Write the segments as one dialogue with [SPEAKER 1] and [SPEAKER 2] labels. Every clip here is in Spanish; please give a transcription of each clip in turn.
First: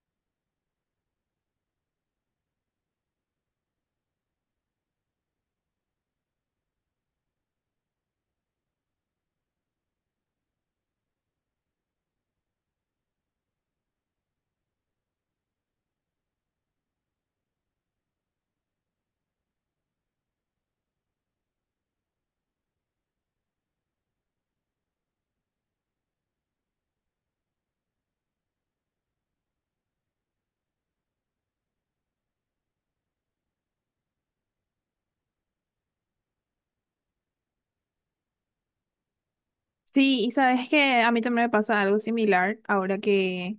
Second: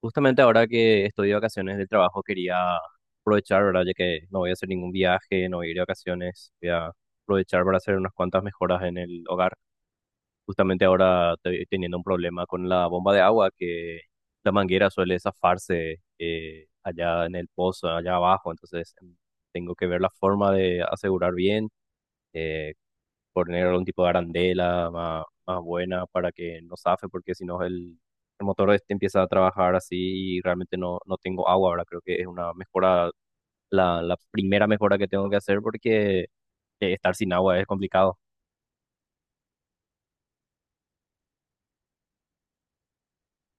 [SPEAKER 1] Justamente ahora que estoy de vacaciones del trabajo quería aprovechar, ¿verdad? Ya que no voy a hacer ningún viaje, no voy a ir de vacaciones, voy a aprovechar para hacer unas cuantas mejoras en el hogar. Justamente ahora estoy teniendo un problema con la bomba de agua, que la manguera suele zafarse allá en el pozo, allá abajo, entonces tengo que ver la forma de asegurar bien. eh, Poner algún tipo de arandela más, más buena para que no zafe, porque si no el motor este empieza a trabajar así y realmente no tengo agua. Ahora creo que es una mejora, la primera mejora que tengo que hacer porque estar sin agua es complicado.
[SPEAKER 2] Sí, y sabes que a mí también me pasa algo similar ahora que,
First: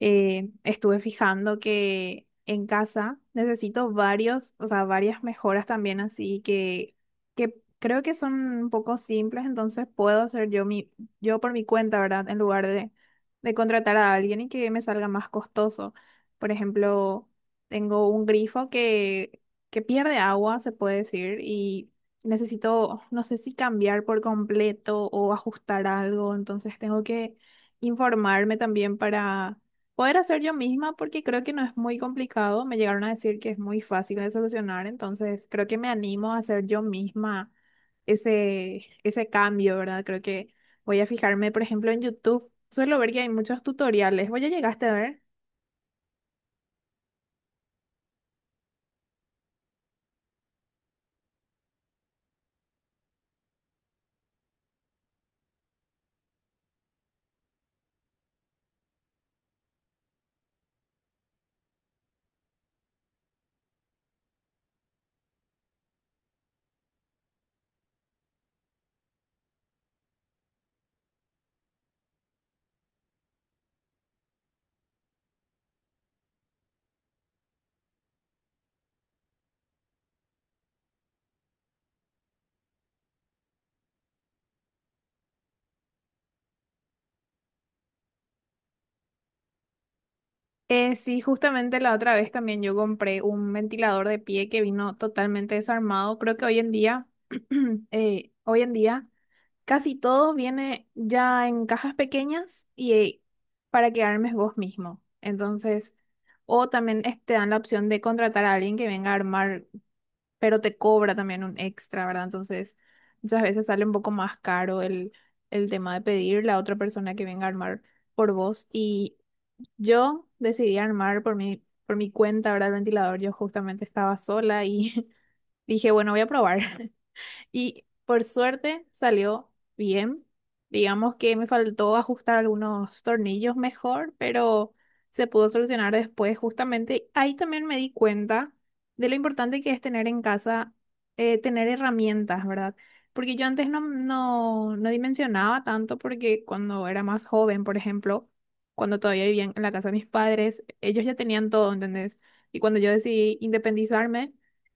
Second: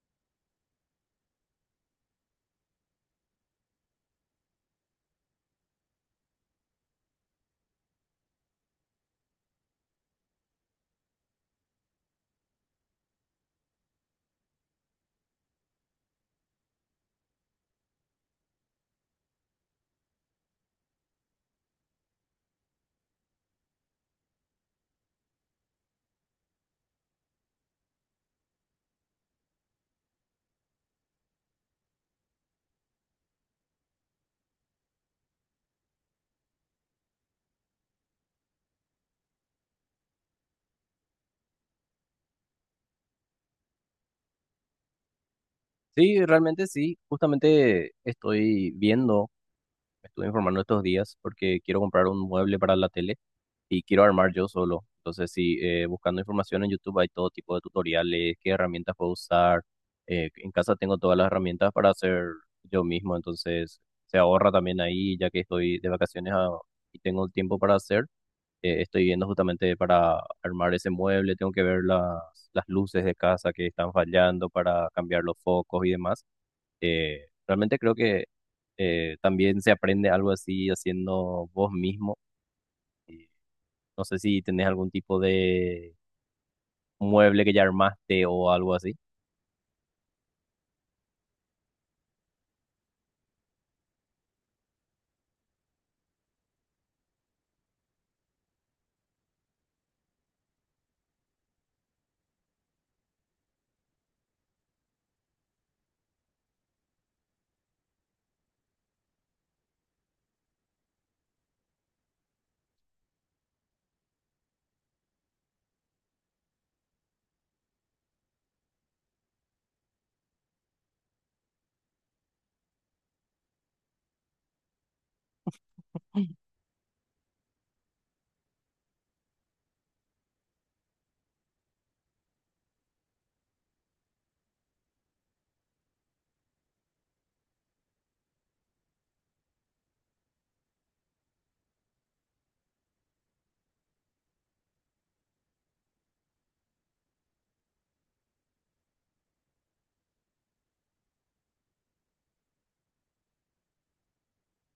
[SPEAKER 2] estuve fijando que en casa necesito varios, o sea, varias mejoras también, así que creo que son un poco simples, entonces puedo hacer yo, yo por mi cuenta, ¿verdad? En lugar de contratar a alguien y que me salga más costoso. Por ejemplo, tengo un grifo que pierde agua, se puede decir, y necesito, no sé si cambiar por completo o ajustar algo, entonces tengo que informarme también para poder hacer yo misma porque creo que no es muy complicado. Me llegaron a decir que es muy fácil de solucionar, entonces creo que me animo a hacer yo misma ese cambio, ¿verdad? Creo que voy a fijarme, por ejemplo, en YouTube. Suelo ver que hay muchos tutoriales. ¿Vos ya llegaste a ver?
[SPEAKER 1] Sí, realmente sí, justamente estoy viendo, me estuve informando estos días porque quiero comprar un mueble para la tele y quiero armar yo solo. Entonces, sí, buscando información en YouTube hay todo tipo de tutoriales, qué herramientas puedo usar. En casa tengo todas las herramientas para hacer yo mismo, entonces se ahorra también ahí, ya que estoy de vacaciones y tengo el tiempo para hacer. Estoy viendo justamente para armar ese mueble, tengo que ver las luces de casa que están fallando para cambiar los focos y demás. Realmente creo que también se aprende algo así haciendo vos mismo. No sé si tenés algún tipo de mueble que ya armaste o algo así.
[SPEAKER 2] Sí, justamente la otra vez también yo compré un ventilador de pie que vino totalmente desarmado. Creo que hoy en día, hoy en día, casi todo viene ya en cajas pequeñas y para que armes vos mismo. Entonces, o también te dan la opción de contratar a alguien que venga a armar, pero te cobra también un extra, ¿verdad? Entonces, muchas veces sale un poco más caro el tema de pedirle a otra persona que venga a armar por vos. Y yo decidí armar por por mi cuenta, ¿verdad? El ventilador. Yo justamente estaba sola y dije, bueno, voy a probar. Y por suerte salió bien. Digamos que me faltó ajustar algunos tornillos mejor, pero se pudo solucionar después. Justamente ahí también me di cuenta de lo importante que es tener en casa, tener herramientas, ¿verdad? Porque yo antes no dimensionaba tanto porque cuando era más joven, por ejemplo, cuando todavía vivía en la casa de mis padres, ellos ya tenían todo, ¿entendés? Y cuando yo decidí independizarme,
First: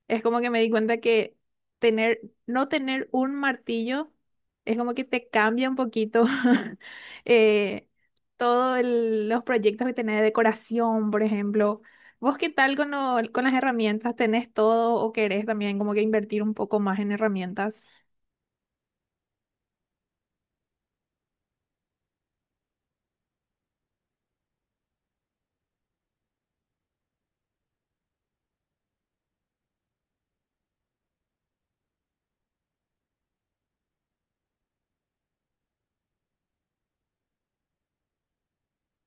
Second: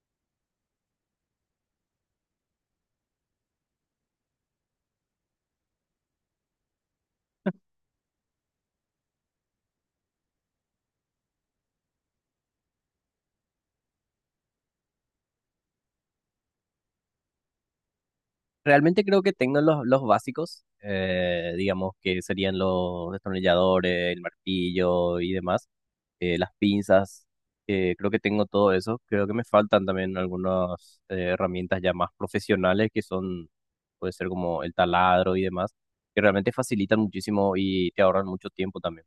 [SPEAKER 2] es como que me di cuenta que tener no tener un martillo es como que te cambia un poquito eh, todos los proyectos que tenés de decoración, por ejemplo. ¿Vos qué tal con, con las herramientas? ¿Tenés todo o querés también como que invertir un poco más en herramientas?
[SPEAKER 1] Realmente creo que tengo los básicos, digamos que serían los destornilladores, el martillo y demás, las pinzas. Creo que tengo todo eso. Creo que me faltan también algunas herramientas ya más profesionales que son, puede ser como el taladro y demás, que realmente facilitan muchísimo y te ahorran mucho tiempo también.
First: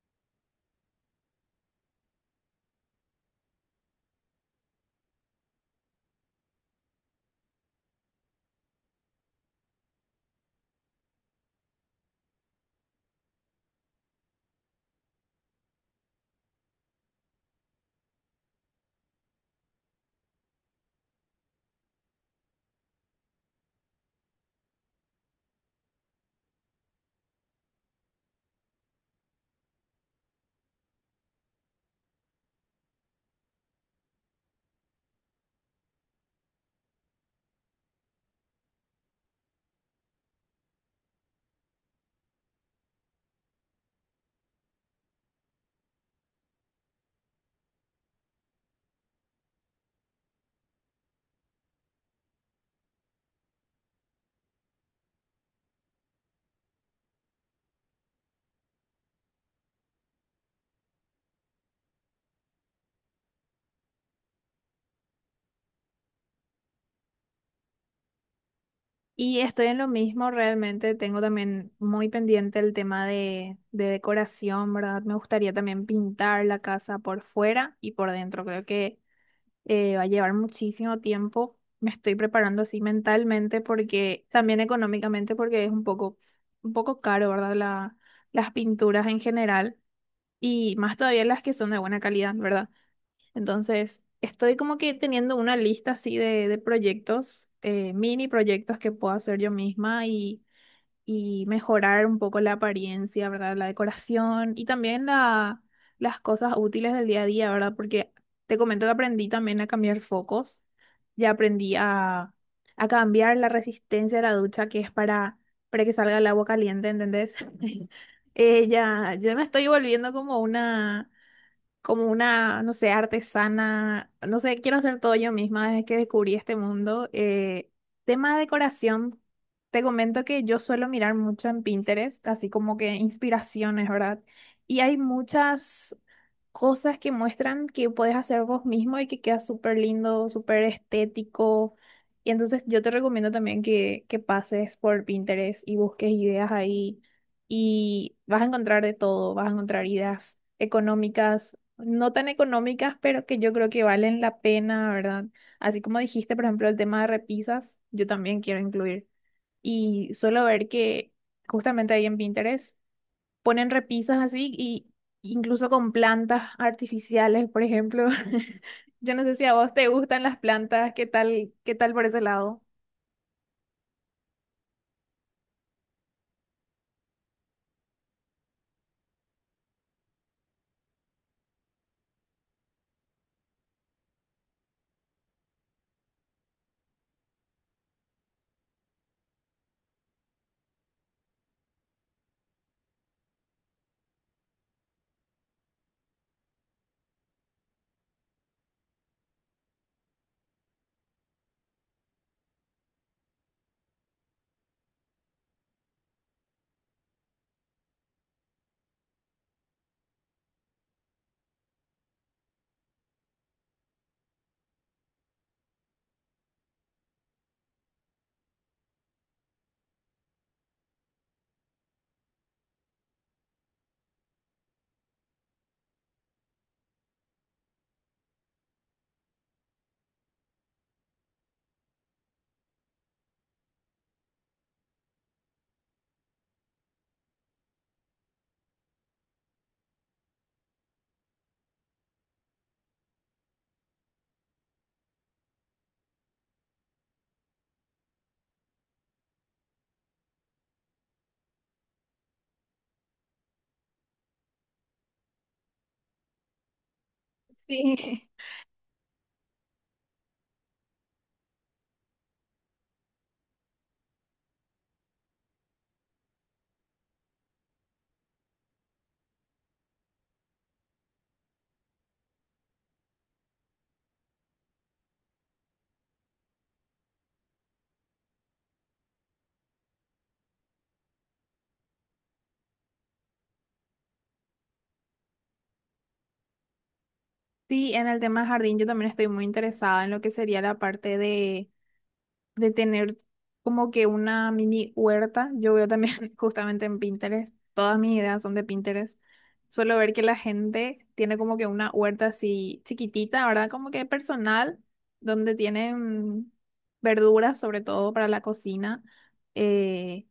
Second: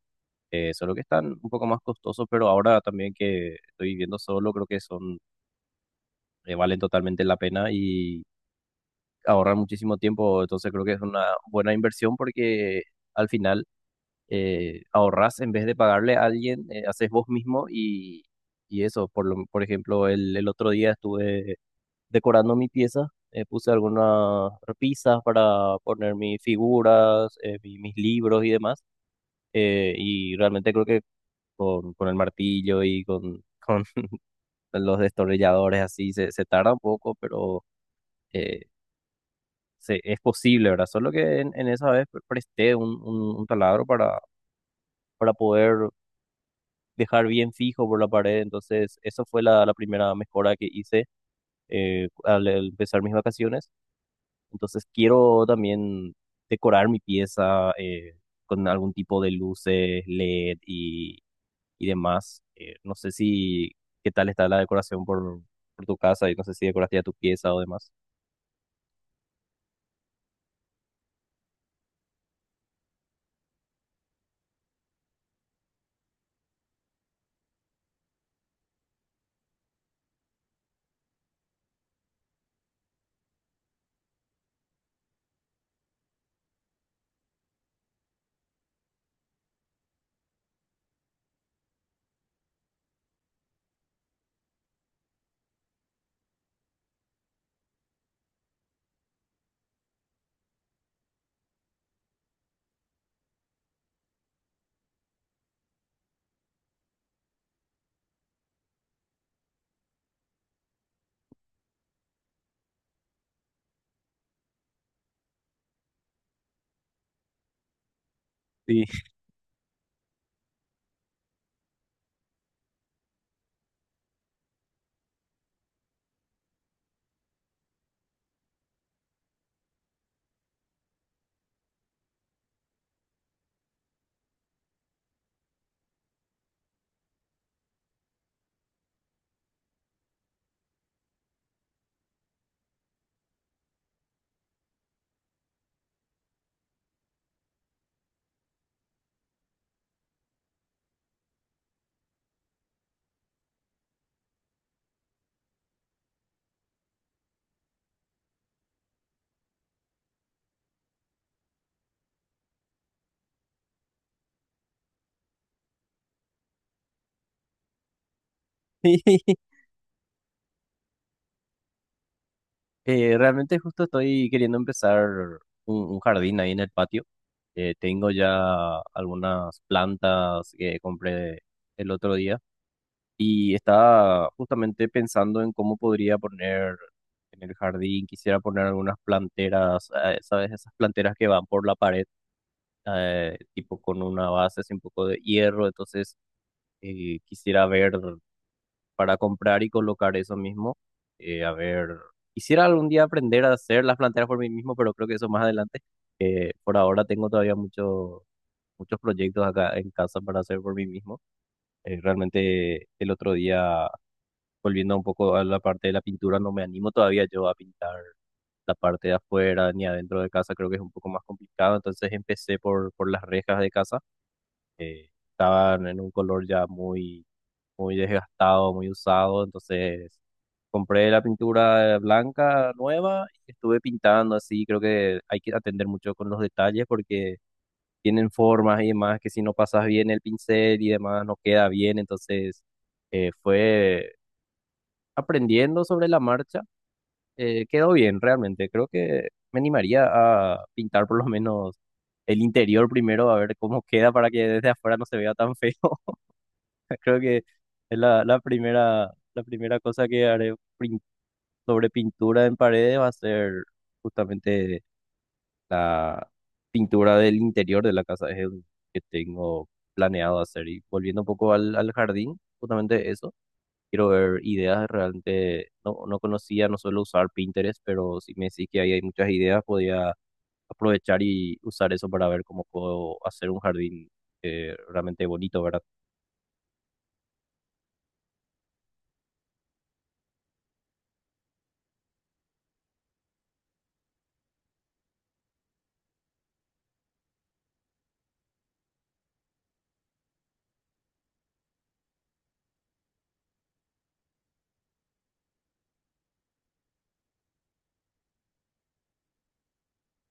[SPEAKER 1] Solo que están un poco más costosos, pero ahora también que estoy viviendo solo, creo que son valen totalmente la pena y ahorrar muchísimo tiempo. Entonces creo que es una buena inversión porque al final ahorras en vez de pagarle a alguien, haces vos mismo y eso. Por ejemplo, el otro día estuve decorando mi pieza, puse algunas repisas para poner mis figuras, mis libros y demás. Y realmente creo que con el martillo y con los destornilladores así se tarda un poco, pero eh, es posible, ¿verdad? Solo que en esa vez presté un taladro para poder dejar bien fijo por la pared. Entonces, eso fue la primera mejora que hice al empezar mis vacaciones. Entonces, quiero también decorar mi pieza con algún tipo de luces, LED y demás. No sé si ¿Qué tal está la decoración por tu casa? Y no sé si decoraste ya tu pieza o demás.
[SPEAKER 2] Y estoy en lo mismo, realmente tengo también muy pendiente el tema de decoración, ¿verdad? Me gustaría también pintar la casa por fuera y por dentro. Creo que va a llevar muchísimo tiempo. Me estoy preparando así mentalmente porque también económicamente porque es un poco caro, ¿verdad? La, las pinturas en general y más todavía las que son de buena calidad, ¿verdad? Entonces, estoy como que teniendo una lista así de proyectos, mini proyectos que puedo hacer yo misma y mejorar un poco la apariencia, ¿verdad? La decoración y también la, las cosas útiles del día a día, ¿verdad? Porque te comento que aprendí también a cambiar focos, ya aprendí a cambiar la resistencia de la ducha que es para que salga el agua caliente, ¿entendés?
[SPEAKER 1] Sí.
[SPEAKER 2] Ya, yo me estoy volviendo como una, no sé, artesana, no sé, quiero hacer todo yo misma desde que descubrí este mundo. Tema de decoración, te comento que yo suelo mirar mucho en Pinterest, así como que inspiraciones, ¿verdad? Y hay muchas cosas que muestran que puedes hacer vos mismo y que queda súper lindo, súper estético. Y entonces yo te recomiendo también que pases por Pinterest y busques ideas ahí y vas a encontrar de todo, vas a encontrar ideas económicas, no tan económicas, pero que yo creo que valen la pena, ¿verdad? Así como dijiste, por ejemplo, el tema de repisas, yo también quiero incluir. Y suelo ver que justamente ahí en Pinterest ponen repisas así y incluso con plantas artificiales, por ejemplo. Yo no sé si a vos te gustan las plantas, qué tal por ese lado?
[SPEAKER 1] Realmente justo estoy queriendo empezar un jardín ahí en el patio. Tengo ya algunas plantas que compré el otro día y estaba justamente pensando en cómo podría poner en el jardín. Quisiera poner algunas planteras, ¿sabes? Esas planteras que van por la pared, tipo con una base así un poco de hierro. Entonces quisiera ver para comprar y colocar eso mismo. A ver, quisiera algún día aprender a hacer las planteras por mí mismo, pero creo que eso más adelante. Por ahora tengo todavía muchos muchos proyectos acá en casa para hacer por mí mismo. Realmente el otro día, volviendo un poco a la parte de la pintura, no me animo todavía yo a pintar la parte de afuera ni adentro de casa, creo que es un poco más complicado. Entonces empecé por las rejas de casa estaban en un color ya muy, muy desgastado, muy usado, entonces compré la pintura blanca nueva y estuve pintando así, creo que hay que atender mucho con los detalles porque tienen formas y demás que si no pasas bien el pincel y demás no queda bien, entonces fue aprendiendo sobre la marcha, quedó bien realmente, creo que me animaría a pintar por lo menos el interior primero a ver cómo queda para que desde afuera no se vea tan feo. Creo que es
[SPEAKER 2] Sí.
[SPEAKER 1] la primera cosa que haré sobre pintura en paredes va a ser justamente la pintura del interior de la casa. Es el que tengo planeado hacer. Y volviendo un poco al jardín, justamente eso. Quiero ver ideas realmente. No, no conocía, no suelo usar Pinterest, pero si me decís que ahí hay muchas ideas, podía aprovechar y usar eso para ver cómo puedo hacer un jardín realmente bonito, ¿verdad?
[SPEAKER 2] Sí, en el tema jardín yo también estoy muy interesada en lo que sería la parte de tener como que una mini huerta. Yo veo también justamente en Pinterest, todas mis ideas son de Pinterest. Suelo ver que la gente tiene como que una huerta así chiquitita, ¿verdad? Como que personal, donde tienen verduras, sobre todo para la cocina. eh,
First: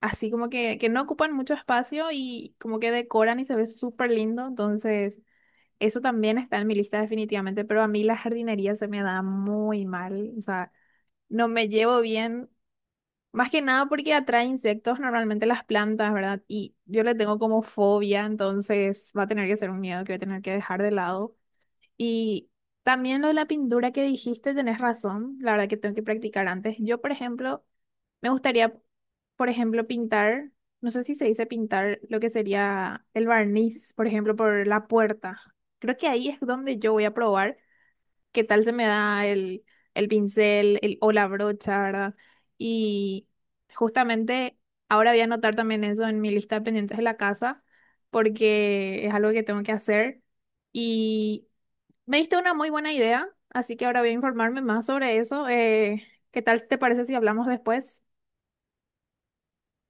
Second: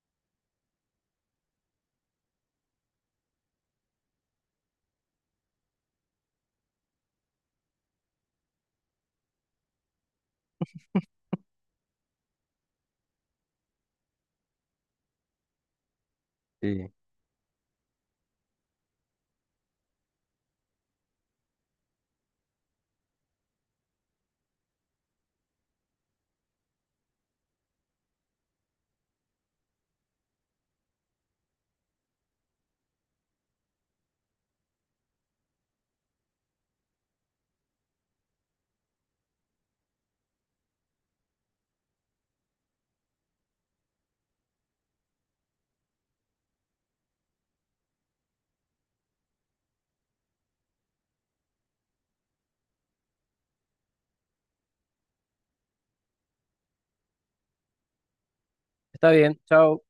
[SPEAKER 2] Así como que no ocupan mucho espacio y como que decoran y se ve súper lindo. Entonces, eso también está en mi lista definitivamente, pero a mí la jardinería se me da muy mal. O sea, no me llevo bien, más que nada porque atrae insectos normalmente las plantas, ¿verdad? Y
[SPEAKER 1] Sí.
[SPEAKER 2] yo le tengo como fobia, entonces va a tener que ser un miedo que voy a tener que dejar de lado. Y también lo de la pintura que dijiste, tenés razón, la verdad que tengo que practicar antes. Yo, por ejemplo, me gustaría, por ejemplo, pintar, no sé si se dice pintar lo que sería el barniz, por ejemplo, por la puerta. Creo que ahí es donde yo voy a probar qué tal se me da el pincel o la brocha, ¿verdad? Y justamente ahora voy a anotar también eso en mi lista de pendientes de la casa, porque es algo que tengo que hacer. Y me diste una muy buena idea, así que ahora voy a informarme más sobre eso. ¿Qué tal te parece si hablamos después?
[SPEAKER 1] Está bien, chao.